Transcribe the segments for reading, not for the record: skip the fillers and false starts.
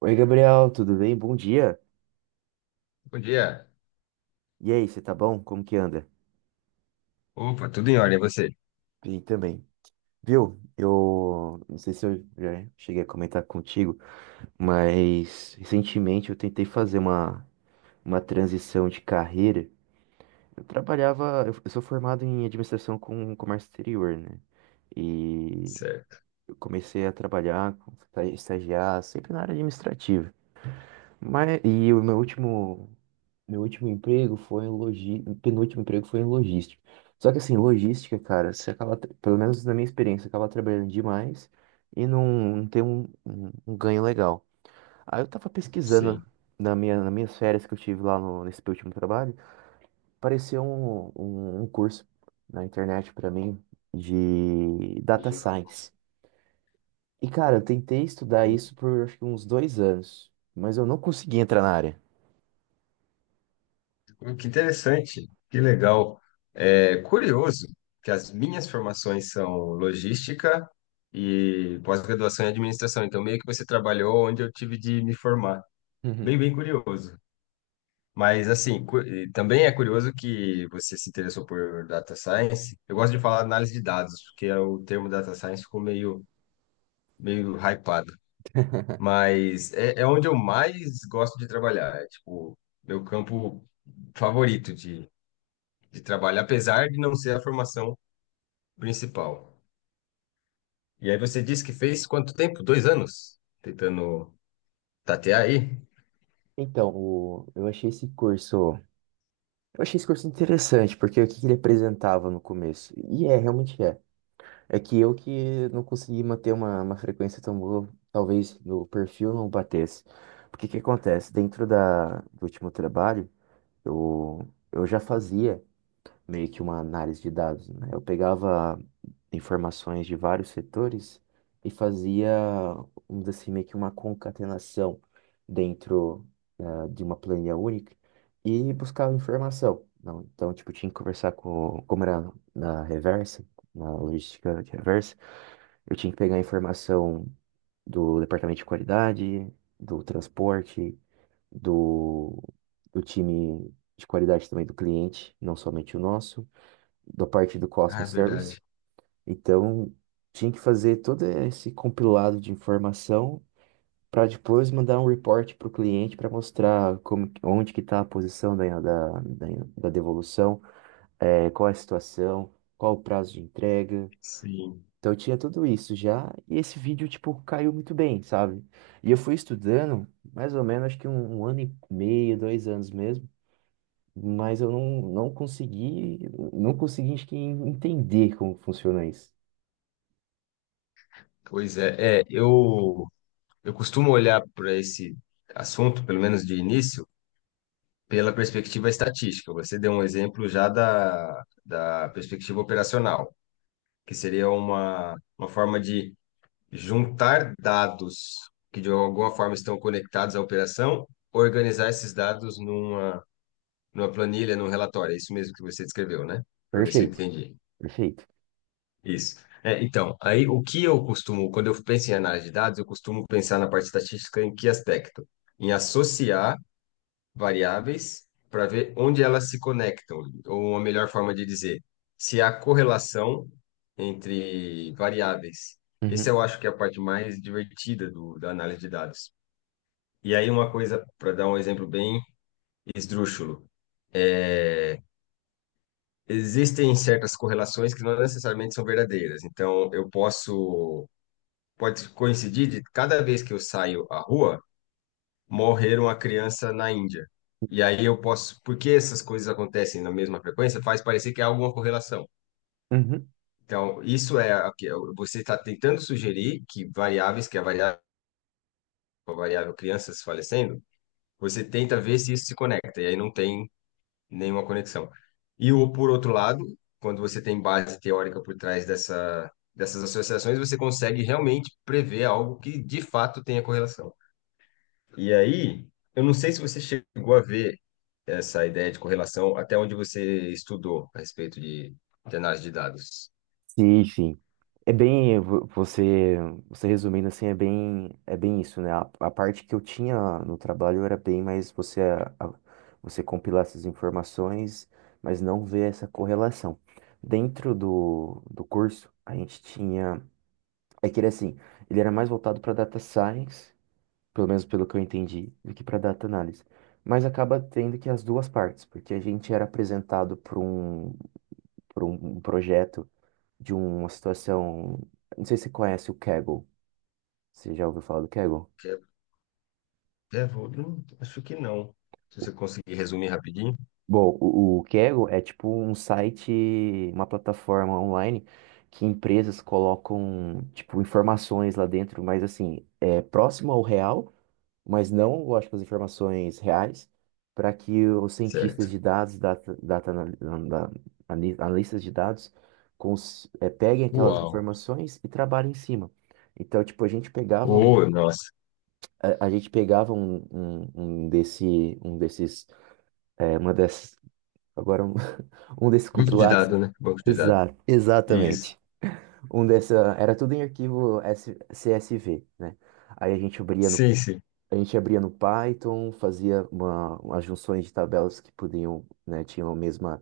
Oi, Gabriel, tudo bem? Bom dia. Bom dia. E aí, você tá bom? Como que anda? Opa, tudo em ordem, é você? Bem também. Viu? Eu não sei se eu já cheguei a comentar contigo, mas recentemente eu tentei fazer uma transição de carreira. Eu trabalhava, eu sou formado em administração com comércio exterior, né? E Certo, eu comecei a trabalhar, estagiar sempre na área administrativa. Mas, e o meu último Meu último emprego foi em penúltimo emprego foi em logística. Só que assim, logística, cara, você acaba, pelo menos na minha experiência, acaba trabalhando demais e não tem um ganho legal. Aí eu tava pesquisando sim. nas minhas férias que eu tive lá nesse meu último trabalho. Apareceu um curso na internet pra mim de data science. E cara, eu tentei estudar Oh, isso por acho que uns 2 anos, mas eu não consegui entrar na área. Que interessante, que legal. É curioso que as minhas formações são logística e pós-graduação em administração. Então, meio que você trabalhou onde eu tive de me formar. Bem, bem curioso. Mas, assim, e também é curioso que você se interessou por data science. Eu gosto de falar análise de dados, porque é o termo data science ficou meio hypado. Mas é onde eu mais gosto de trabalhar. É, tipo, meu campo favorito de trabalho, apesar de não ser a formação principal. E aí você disse que fez quanto tempo? Dois anos? Tentando tatear aí? Então, eu achei esse curso. Eu achei esse curso interessante, porque o que que ele apresentava no começo? E é, realmente é. É que eu que não consegui manter uma frequência tão boa, talvez no perfil não batesse. Porque o que acontece? Dentro do último trabalho, eu já fazia meio que uma análise de dados, né? Eu pegava informações de vários setores e fazia, vamos dizer assim, meio que uma concatenação dentro, de uma planilha única e buscava informação. Não, então, tipo, tinha que conversar com, como era na reversa, na logística de reversa, eu tinha que pegar a informação do departamento de qualidade, do transporte, do, do time de qualidade também do cliente, não somente o nosso da parte do Ah, é Cosmos verdade. Service. Então, tinha que fazer todo esse compilado de informação para depois mandar um report para o cliente para mostrar como, onde que está a posição da devolução, qual é a situação, qual o prazo de entrega. Sim. Então, eu tinha tudo isso já, e esse vídeo, tipo, caiu muito bem, sabe? E eu fui estudando, mais ou menos, acho que um ano e meio, dois anos mesmo, mas eu não consegui, acho que, entender como funciona isso. Pois é. Eu costumo olhar para esse assunto, pelo menos de início, pela perspectiva estatística. Você deu um exemplo já da perspectiva operacional, que seria uma forma de juntar dados que de alguma forma estão conectados à operação, organizar esses dados numa planilha, num relatório. É isso mesmo que você descreveu, né? Para ver se eu Perfeito, entendi. perfeito. Isso. É, então, aí o que eu costumo, quando eu penso em análise de dados, eu costumo pensar na parte estatística em que aspecto? Em associar variáveis para ver onde elas se conectam, ou uma melhor forma de dizer, se há correlação entre variáveis. Esse Uhum, eu acho que é a parte mais divertida da análise de dados. E aí uma coisa, para dar um exemplo bem esdrúxulo, existem certas correlações que não necessariamente são verdadeiras. Então, pode coincidir de cada vez que eu saio à rua, morreram a criança na Índia. E aí eu posso, porque essas coisas acontecem na mesma frequência, faz parecer que há alguma correlação. uhum. Então, isso é a que você está tentando sugerir que que a variável crianças falecendo, você tenta ver se isso se conecta, e aí não tem nenhuma conexão. E o, por outro lado, quando você tem base teórica por trás dessas associações, você consegue realmente prever algo que de fato tenha correlação. E aí, eu não sei se você chegou a ver essa ideia de correlação até onde você estudou a respeito de análise de dados? Sim, sim. É bem, você resumindo assim, é bem isso, né? A parte que eu tinha no trabalho era bem mais você, você compilar essas informações, mas não ver essa correlação. Dentro do curso, a gente tinha, é que ele assim, ele era mais voltado para data science, pelo menos pelo que eu entendi, do que para data análise. Mas acaba tendo que as duas partes, porque a gente era apresentado para por um projeto de uma situação. Não sei se você conhece o Kaggle. Você já ouviu falar do Kaggle? Que é- é, vou- não, acho que não. Se você conseguir resumir rapidinho, Bom, o Kaggle é tipo um site, uma plataforma online que empresas colocam, tipo, informações lá dentro, mas assim, é próximo ao real, mas não, lógico, as informações reais, para que os cientistas certo. de dados, data, data, anal- da- ani- analistas de dados, peguem aquelas Uau. informações e trabalhem em cima. Então, tipo, a gente pegava Oh, nossa. A, a gente pegava um desses, uma dessas, agora um, um desses Banco de compilados. dados, né? Banco de dados. Exato, Isso. exatamente. Um dessa, era tudo em arquivo CSV, né? Aí Sim, sim. a gente abria no Python, fazia umas junções de tabelas que podiam, né, tinham a mesma,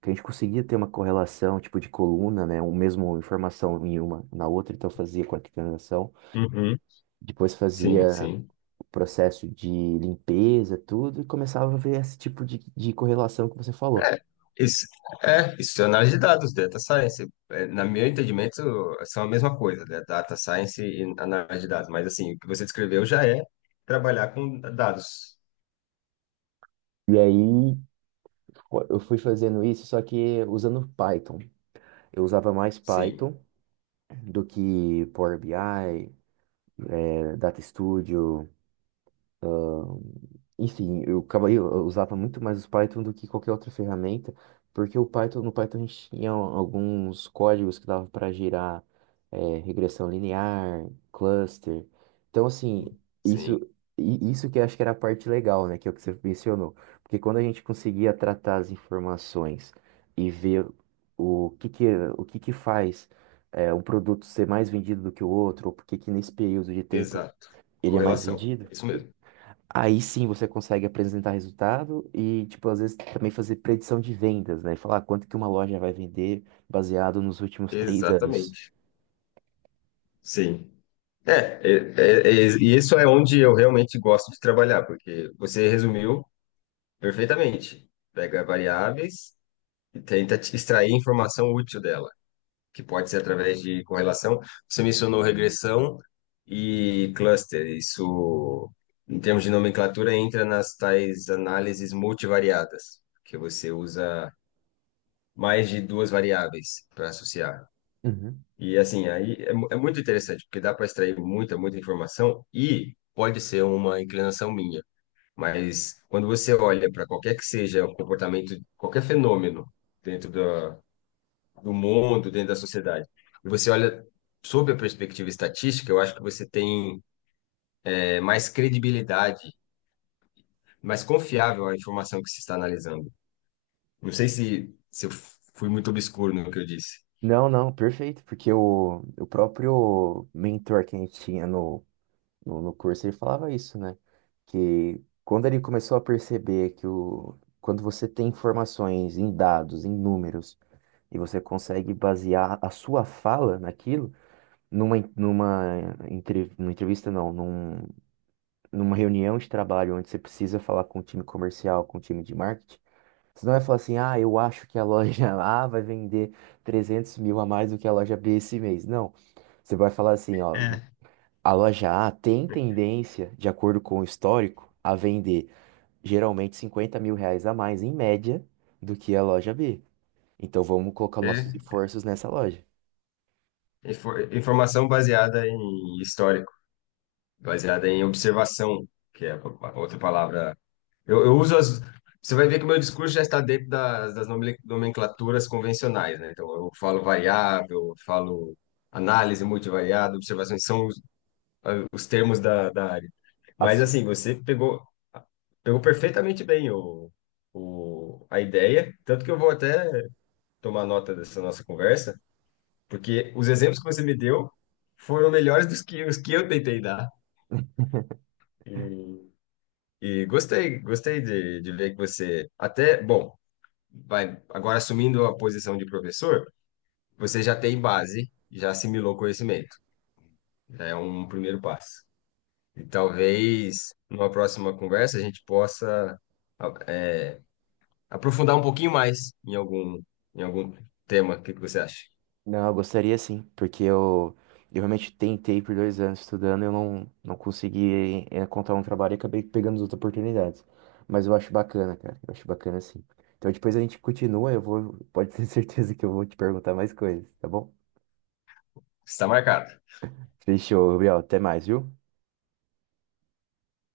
que a gente conseguia ter uma correlação, tipo de coluna, né, o mesmo informação em uma na outra, então fazia com a coordenação. Uhum. Depois Sim, fazia sim. processo de limpeza, tudo, e começava a ver esse tipo de correlação que você falou. É, isso, é, isso é análise de dados, data science. É, na meu entendimento, são a mesma coisa, né? Data science e análise de dados. Mas, assim, o que você descreveu já é trabalhar com dados. E aí pô, eu fui fazendo isso, só que usando Python. Eu usava mais Sim, Python do que Power BI, Data Studio. Enfim, eu acabei, eu usava muito mais o Python do que qualquer outra ferramenta, porque o Python, no Python a gente tinha alguns códigos que dava para gerar regressão linear, cluster. Então, assim, isso, sim. isso que eu acho que era a parte legal, né, que é o que você mencionou. Porque quando a gente conseguia tratar as informações e ver o que que, o que que faz um produto ser mais vendido do que o outro, ou por que que nesse período de tempo Exato. ele é mais Correlação. vendido. É isso mesmo. Aí sim você consegue apresentar resultado e, tipo, às vezes também fazer predição de vendas, né? Falar quanto que uma loja vai vender baseado nos últimos 3 anos. Exatamente. Sim. É, é, é, é, e isso é onde eu realmente gosto de trabalhar, porque você resumiu perfeitamente. Pega variáveis e tenta te extrair informação útil dela, que pode ser através de correlação. Você mencionou regressão e cluster. Isso, em termos de nomenclatura, entra nas tais análises multivariadas, que você usa mais de duas variáveis para associar. Uhum. E assim, é muito interessante, porque dá para extrair muita informação e pode ser uma inclinação minha. Mas quando você olha para qualquer que seja o comportamento, qualquer fenômeno dentro do mundo, dentro da sociedade, e você olha sob a perspectiva estatística, eu acho que você tem mais credibilidade, mais confiável a informação que se está analisando. Não sei se eu fui muito obscuro no que eu disse. Não, não, perfeito, porque o próprio mentor que a gente tinha no curso, ele falava isso, né? Que quando ele começou a perceber que quando você tem informações em dados, em números, e você consegue basear a sua fala naquilo, numa entrevista, não, numa reunião de trabalho onde você precisa falar com o time comercial, com o time de marketing, você não vai falar assim, ah, eu acho que a loja A vai vender 300 mil a mais do que a loja B esse mês. Não, você vai falar assim, ó, É, a loja A tem tendência, de acordo com o histórico, a vender geralmente R$ 50 mil a mais, em média, do que a loja B. Então vamos colocar É, nossos esforços nessa loja. Informação baseada em história, baseada em observação, que é a outra palavra. Eu uso as. Você vai ver que o meu discurso já está dentro das nomenclaturas convencionais, né? Então, eu falo variável, eu falo análise multivariada, observações, são os, os termos da área. Mas, As assim, pegou perfeitamente bem a ideia, tanto que eu vou até tomar nota dessa nossa conversa, porque os exemplos que você me deu foram melhores dos que, os que eu tentei dar. E gostei de ver que você até, bom, vai agora assumindo a posição de professor, você já tem base, já assimilou conhecimento. Já é um primeiro passo. E talvez numa próxima conversa a gente possa a- é, aprofundar um pouquinho mais em algum tema. O que que você acha? Não, eu gostaria sim, porque eu realmente tentei por 2 anos estudando, eu não consegui encontrar um trabalho e acabei pegando as outras oportunidades. Mas eu acho bacana, cara, eu acho bacana sim. Então depois a gente continua, eu vou, pode ter certeza que eu vou te perguntar mais coisas, tá bom? Está marcado. Fechou, Gabriel, até mais, viu?